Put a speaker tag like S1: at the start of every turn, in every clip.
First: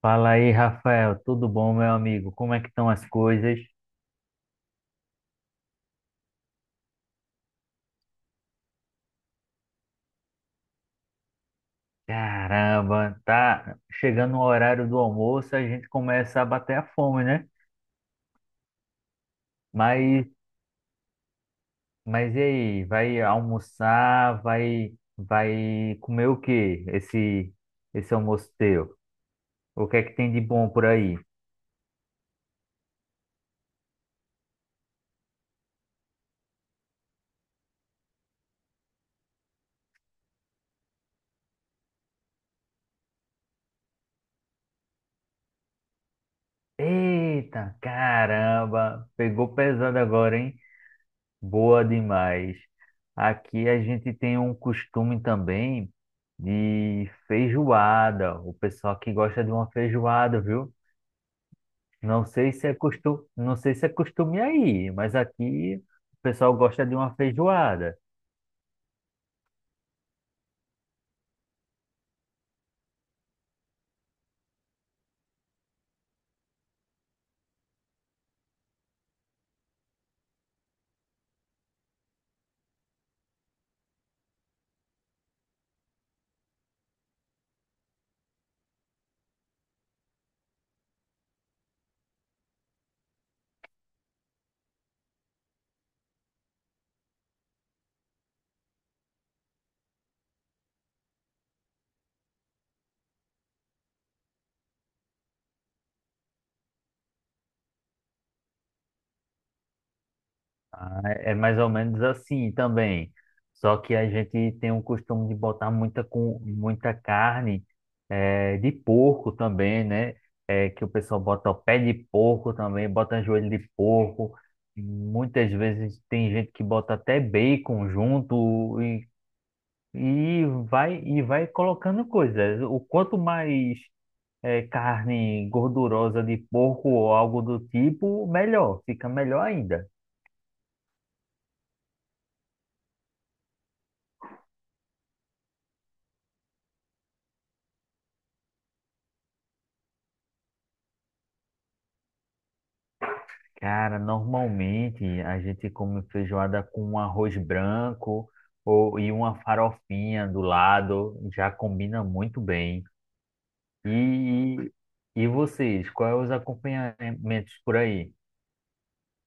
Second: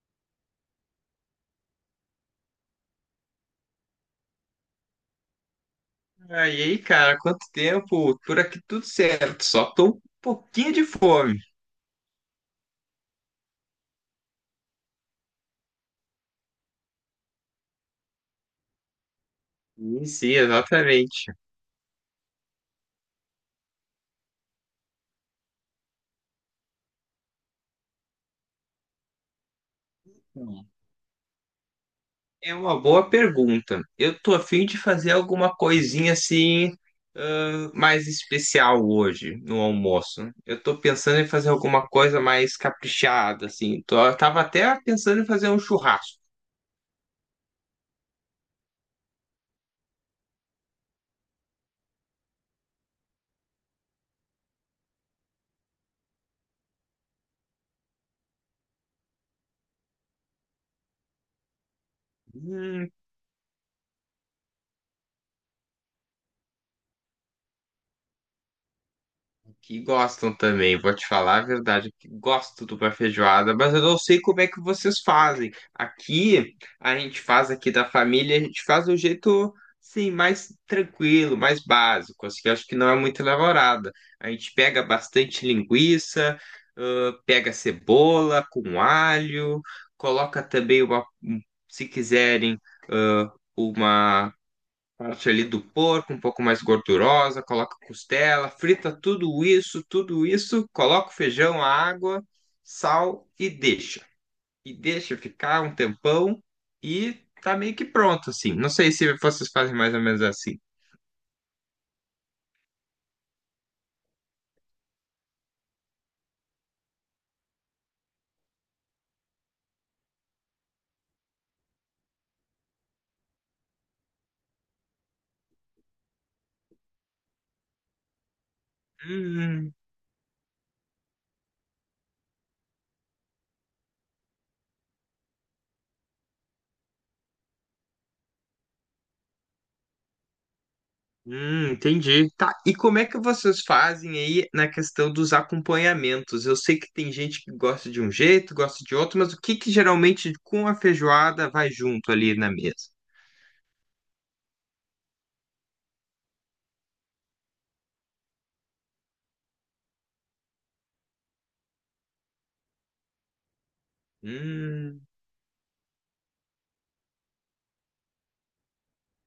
S1: Fala aí, Rafael, tudo bom, meu amigo? Como é que estão as coisas?
S2: Aí, cara, quanto tempo? Por aqui tudo certo, só tô um pouquinho de fome.
S1: Caramba, tá chegando o horário do almoço, a gente começa a bater a fome, né?
S2: Sim,
S1: Mas,
S2: sim, exatamente.
S1: mas e aí, vai almoçar, vai comer o quê? Esse almoço teu? O que é que tem de
S2: Hum.
S1: bom por aí?
S2: É uma boa pergunta. Eu tô a fim de fazer alguma coisinha assim, mais especial hoje no almoço. Eu tô pensando em fazer alguma coisa mais caprichada, assim. Tô, eu tava até pensando em fazer um churrasco.
S1: Eita, caramba, pegou pesado agora, hein? Boa demais. Aqui a gente tem um costume também de feijoada. O pessoal que gosta de uma feijoada, viu? Não sei se é
S2: Hum,
S1: costume, não sei se é costume aí, mas aqui o pessoal gosta de uma feijoada.
S2: Que gostam também, vou te falar a verdade, que gosto de uma feijoada, mas eu não sei como é que vocês fazem. Aqui, a gente faz aqui da família, a gente faz do jeito, sim, mais tranquilo, mais básico, assim, que eu acho que não é muito elaborada. A gente pega bastante linguiça, pega cebola com alho, coloca também uma, se quiserem, ãh, uma parte ali do porco, um pouco mais gordurosa, coloca costela, frita tudo isso, coloca o feijão, a água, sal e deixa. E deixa ficar um tempão e tá meio que pronto, assim. Não sei se vocês fazem mais ou menos assim.
S1: Ah, é é mais ou menos assim também. Só que a gente tem o costume de botar muita carne de porco também, né? Que o pessoal bota o pé de porco também, bota joelho de porco. Muitas vezes tem gente que bota até bacon junto
S2: Hum,
S1: e vai colocando coisas. O quanto mais carne gordurosa de porco ou algo do tipo, melhor, fica melhor ainda.
S2: entendi. Tá, e como é que vocês fazem aí na questão dos acompanhamentos? Eu sei que tem gente que gosta de um jeito, gosta de outro, mas o que que geralmente com a feijoada vai junto ali na mesa?
S1: Cara, normalmente a gente come feijoada com um arroz branco e uma farofinha do lado, já combina muito bem. E,
S2: Hum.
S1: e vocês, quais os acompanhamentos por aí?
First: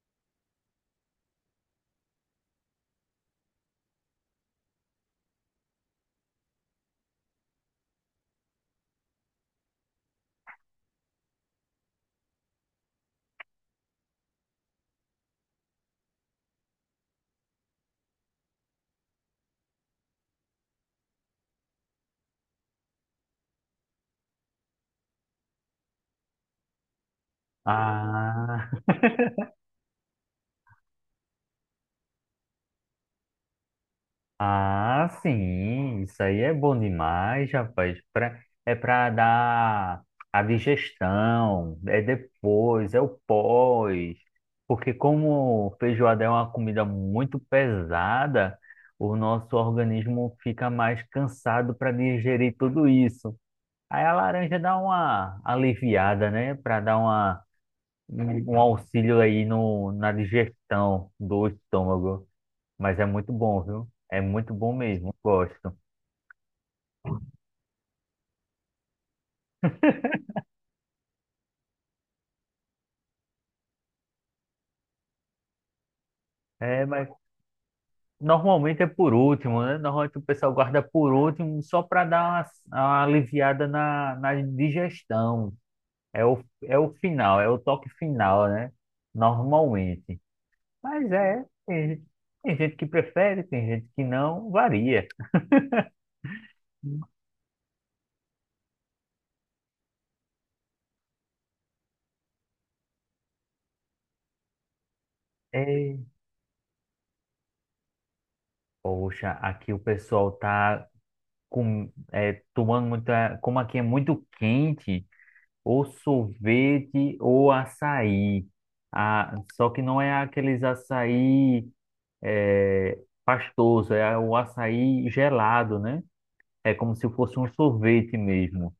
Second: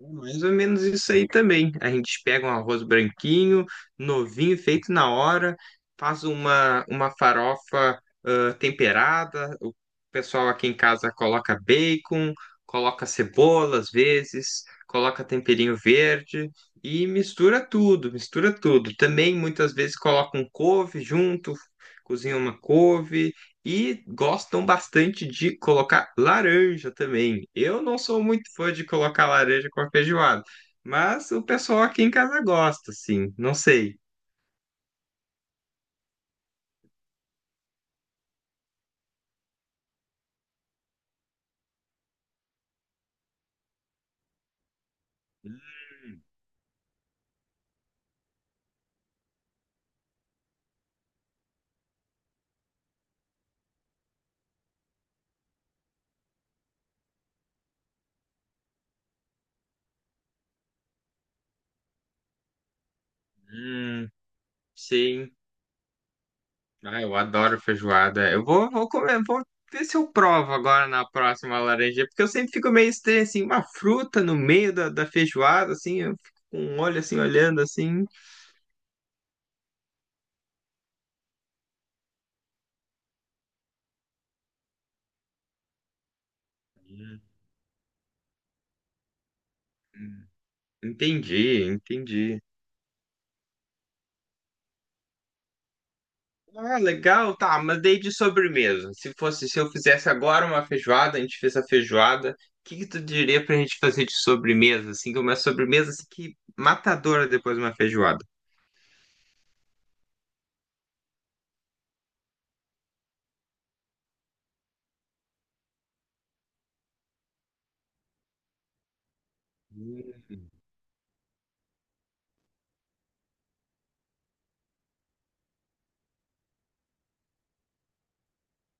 S2: É mais ou menos isso aí também. A gente pega um arroz branquinho, novinho, feito na hora, faz uma farofa temperada. O pessoal aqui em casa coloca bacon, coloca cebola às vezes, coloca temperinho verde e mistura tudo, mistura tudo. Também muitas vezes coloca um couve junto, cozinha uma couve. E gostam bastante de colocar laranja também. Eu não sou muito
S1: Ah,
S2: fã de colocar laranja com a feijoada, mas o pessoal aqui em casa gosta, sim. Não sei.
S1: ah, sim, isso aí é bom demais, rapaz. É para dar a digestão, é depois, é o pós. Porque como
S2: Hum,
S1: feijoada é uma comida muito pesada, o nosso organismo fica mais cansado para digerir tudo isso. Aí a laranja dá uma aliviada, né? Para dar um auxílio aí no, na digestão do estômago. Mas é muito bom, viu?
S2: hum,
S1: É muito bom mesmo, eu
S2: sim.
S1: gosto.
S2: Ah, eu adoro feijoada. Eu vou comer, vou ver se eu provo agora na próxima laranja, porque eu sempre fico meio estranho, assim, uma fruta no meio da feijoada, assim, eu fico com um
S1: É,
S2: olho
S1: mas
S2: assim, olhando assim.
S1: normalmente é por último, né? Normalmente o pessoal guarda por último só para dar uma aliviada na digestão. É o final, é o toque final, né? Normalmente. Mas é,
S2: Entendi,
S1: tem, gente-
S2: entendi.
S1: Tem gente que prefere, tem gente que não, varia.
S2: Ah, legal, tá, mas daí de sobremesa. Se fosse, se eu fizesse agora uma feijoada, a gente fez a feijoada, o que que tu diria pra gente fazer de sobremesa, assim, que é uma sobremesa
S1: É,
S2: assim que matadora depois de uma feijoada?
S1: poxa, aqui o pessoal tá tomando muita. Como aqui é muito quente, ou sorvete ou açaí. Ah, só que não é
S2: Hum,
S1: aqueles açaí é, pastoso, é o açaí gelado, né? É como se fosse um sorvete mesmo.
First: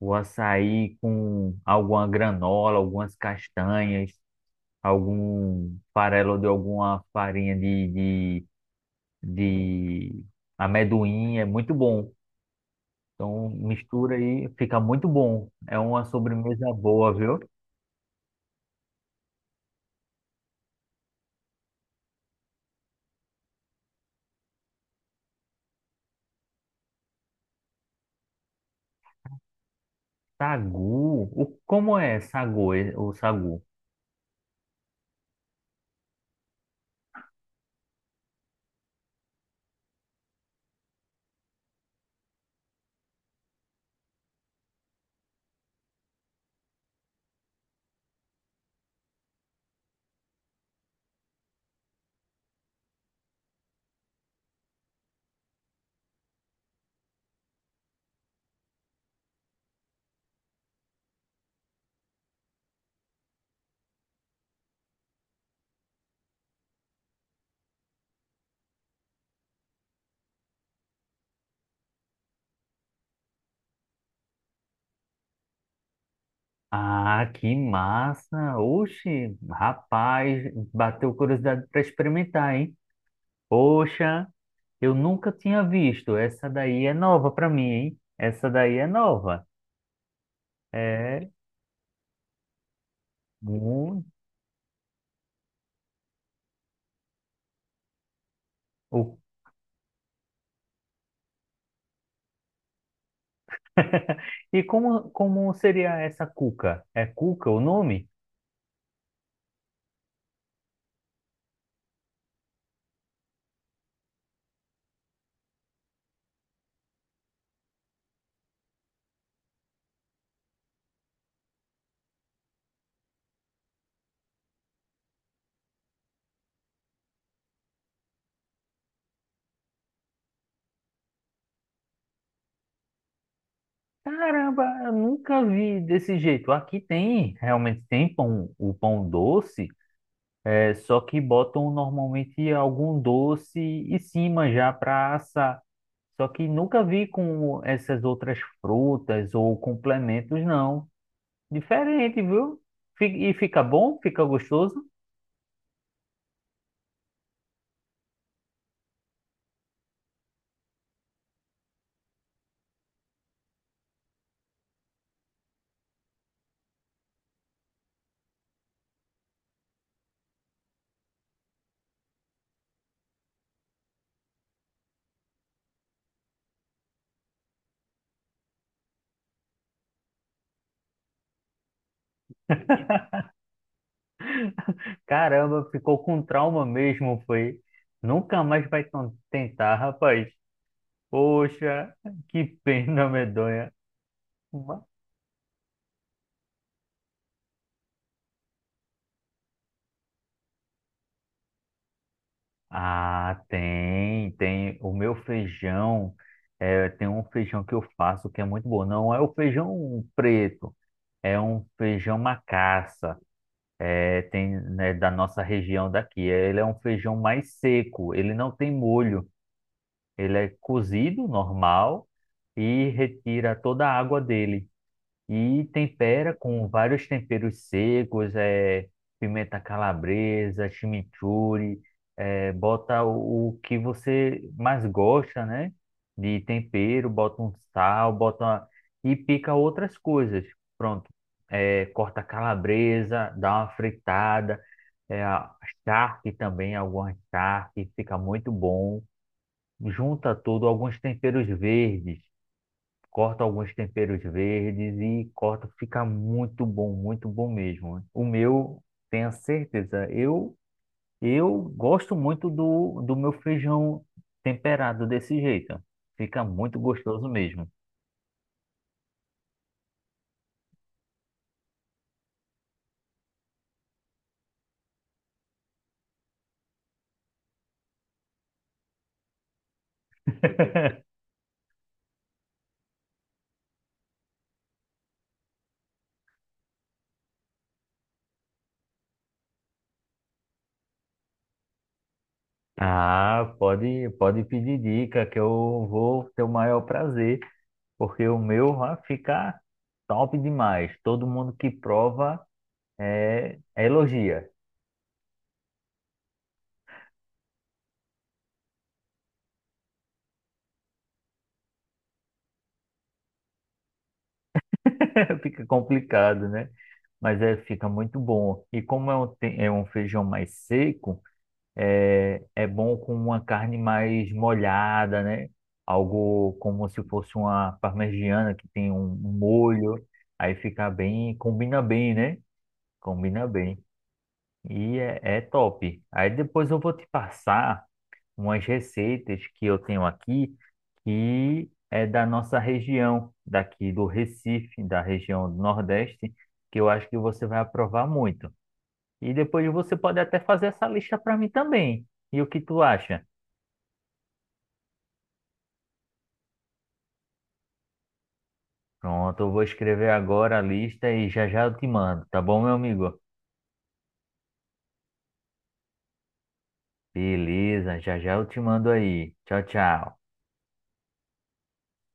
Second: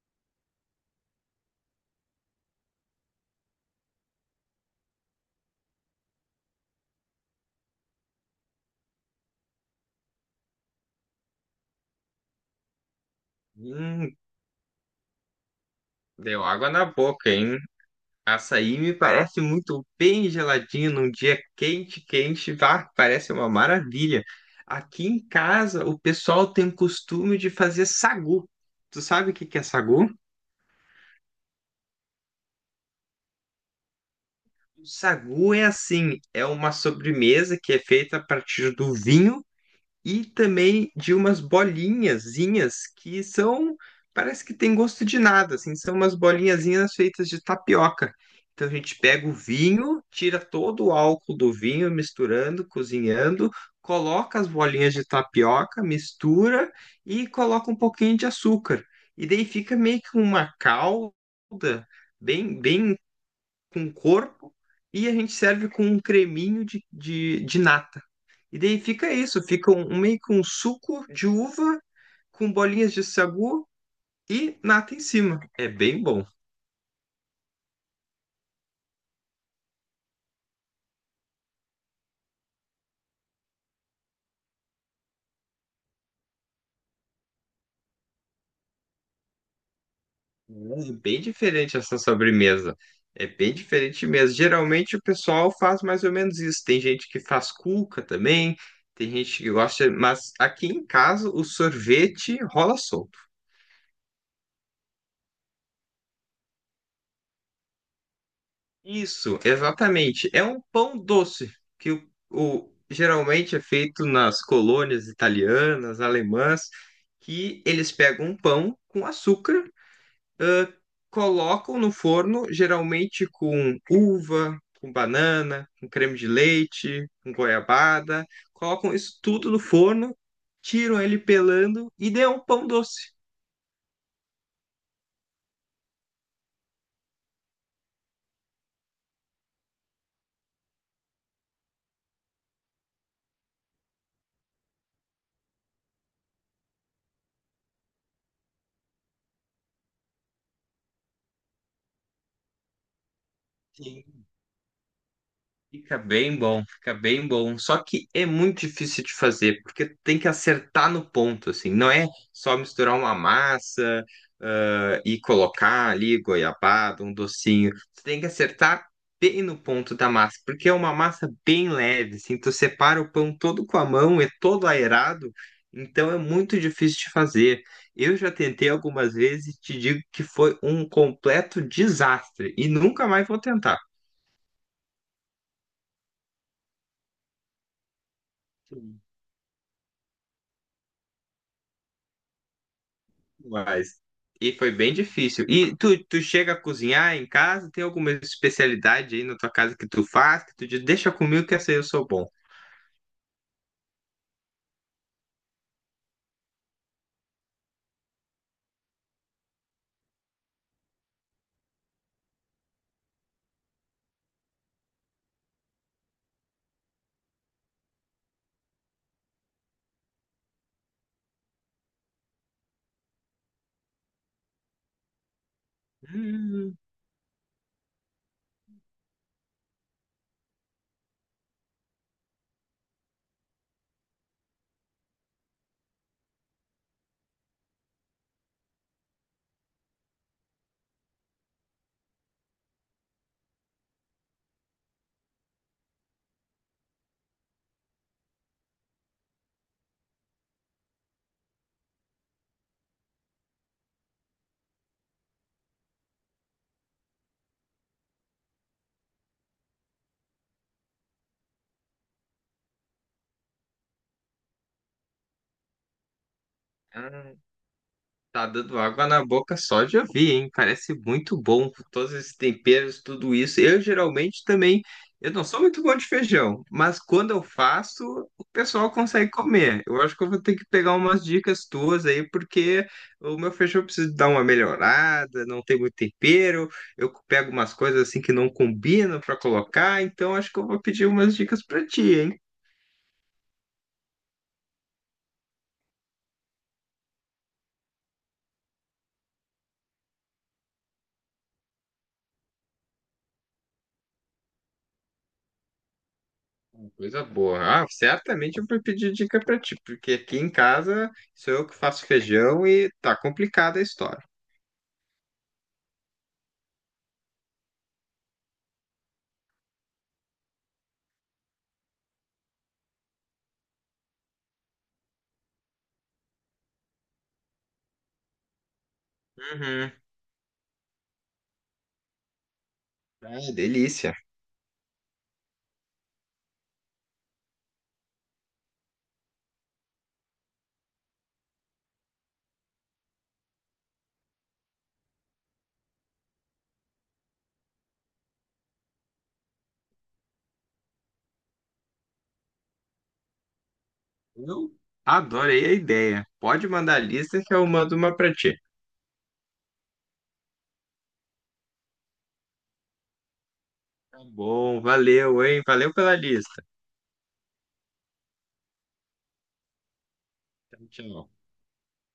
S1: O açaí com alguma granola, algumas castanhas, algum farelo de alguma farinha de amendoim, é muito bom. Então mistura
S2: hum,
S1: aí, fica muito bom. É uma
S2: deu água
S1: sobremesa
S2: na
S1: boa,
S2: boca,
S1: viu?
S2: hein? Açaí me parece muito bem geladinho num dia quente, quente, vá, parece uma maravilha. Aqui em casa, o pessoal tem o costume de fazer sagu. Tu sabe o que que é sagu?
S1: Sagu? Como é sagu, o sagu?
S2: O sagu é assim, é uma sobremesa que é feita a partir do vinho e também de umas bolinhazinhas que são, parece que tem gosto de nada, assim, são umas bolinhazinhas feitas de tapioca. Então a gente pega o vinho, tira todo o álcool do vinho, misturando, cozinhando, coloca as bolinhas de tapioca, mistura e coloca um pouquinho de açúcar. E daí fica meio que uma calda bem, bem com corpo e a gente serve com um creminho de nata. E daí fica isso, fica um meio que um suco de uva com bolinhas de sagu e nata em cima. É bem bom.
S1: Ah, que massa! Oxe, rapaz, bateu curiosidade para experimentar, hein? Poxa, eu nunca tinha visto. Essa daí é nova para mim, hein? Essa daí é nova.
S2: É bem
S1: É
S2: diferente essa sobremesa. É bem
S1: muito.
S2: diferente mesmo. Geralmente o pessoal faz mais ou menos isso. Tem gente que faz cuca também, tem gente que gosta, mas aqui em casa o sorvete rola solto.
S1: E como seria essa cuca? É cuca o nome?
S2: Isso, exatamente. É um pão doce que o geralmente é feito nas colônias italianas, alemãs, que eles pegam um pão com açúcar, ãh, colocam no forno, geralmente com uva, com banana, com creme de leite, com goiabada, colocam isso tudo no forno, tiram ele pelando e dê um pão doce.
S1: Caramba, eu nunca vi desse jeito. Aqui tem, realmente tem pão, o pão doce. É só que botam normalmente algum doce em cima já para assar. Só que nunca vi com essas outras frutas ou complementos, não. Diferente, viu? E fica bom? Fica gostoso?
S2: Fica bem bom, fica bem bom. Só que é muito difícil de fazer, porque tem que acertar no ponto, assim. Não é só misturar uma massa, e colocar ali goiabada, um docinho. Você tem que acertar bem no ponto da massa, porque é uma massa bem leve, assim. Tu separa o pão todo com a mão, é todo aerado, então é muito difícil de fazer. Eu já tentei algumas vezes e te digo que foi um completo desastre, e nunca mais vou tentar.
S1: Caramba, ficou com trauma mesmo, foi. Nunca mais vai tentar, rapaz. Poxa, que pena medonha.
S2: Mas. E foi bem difícil. E tu chega a cozinhar em casa? Tem alguma especialidade aí na tua casa que tu faz? Que tu diz, deixa comigo que essa aí eu sou bom.
S1: Ah, tem, tem. O meu feijão, é, tem um feijão que eu faço que é muito bom. Não é o feijão preto, é um feijão macaça. É, tem, né, da nossa região daqui. Ele é um feijão mais seco, ele não tem molho. Ele é cozido normal e retira toda a água dele e tempera com
S2: Hum,
S1: vários temperos secos, é, pimenta calabresa, chimichurri, é, bota o que você mais gosta, né? De tempero, bota um sal, bota e pica outras coisas. Pronto. É, corta calabresa, dá uma fritada, é, a charque também, alguma charque, fica muito bom. Junta tudo, alguns temperos verdes, corto alguns temperos verdes e corto, fica muito bom mesmo, né? O meu, tenha certeza, eu gosto muito do meu feijão temperado desse jeito. Fica muito gostoso
S2: ah,
S1: mesmo.
S2: Tá dando água na boca só de ouvir, hein? Parece muito bom, todos esses temperos, tudo isso. Eu geralmente também, eu não sou muito bom de feijão, mas quando eu faço, o pessoal consegue comer. Eu acho que eu vou ter que pegar umas dicas tuas aí, porque o meu feijão precisa dar uma melhorada, não tem muito tempero, eu pego umas coisas assim que não combinam para colocar, então acho que eu vou pedir umas dicas para ti, hein?
S1: Ah, pode pedir dica que eu vou ter o maior prazer, porque o meu vai ficar top demais. Todo mundo que prova é elogia.
S2: Coisa boa. Ah, certamente eu vou pedir dica pra ti, porque aqui em casa sou eu que faço feijão e tá complicada a história.
S1: Fica complicado, né? Mas é, fica muito bom. E como é é um feijão mais seco, é, é bom com uma carne mais molhada, né? Algo como se fosse uma parmegiana que tem um
S2: Uhum.
S1: molho. Aí fica bem, combina bem, né? Combina
S2: Ah,
S1: bem.
S2: delícia.
S1: E é, é top. Aí depois eu vou te passar umas receitas que eu tenho aqui que é da nossa região, daqui do Recife, da região do Nordeste, que eu acho que você vai aprovar muito. E depois você pode até fazer essa lista para mim também. E o que tu acha?
S2: Eu adorei a ideia. Pode mandar a lista que eu mando uma pra ti.
S1: Pronto, eu vou escrever agora a lista e já já eu te mando, tá bom, meu amigo?
S2: Tá bom, valeu, hein? Valeu pela lista.
S1: Beleza, já já eu te mando aí. Tchau, tchau.
S2: Tchau, tchau.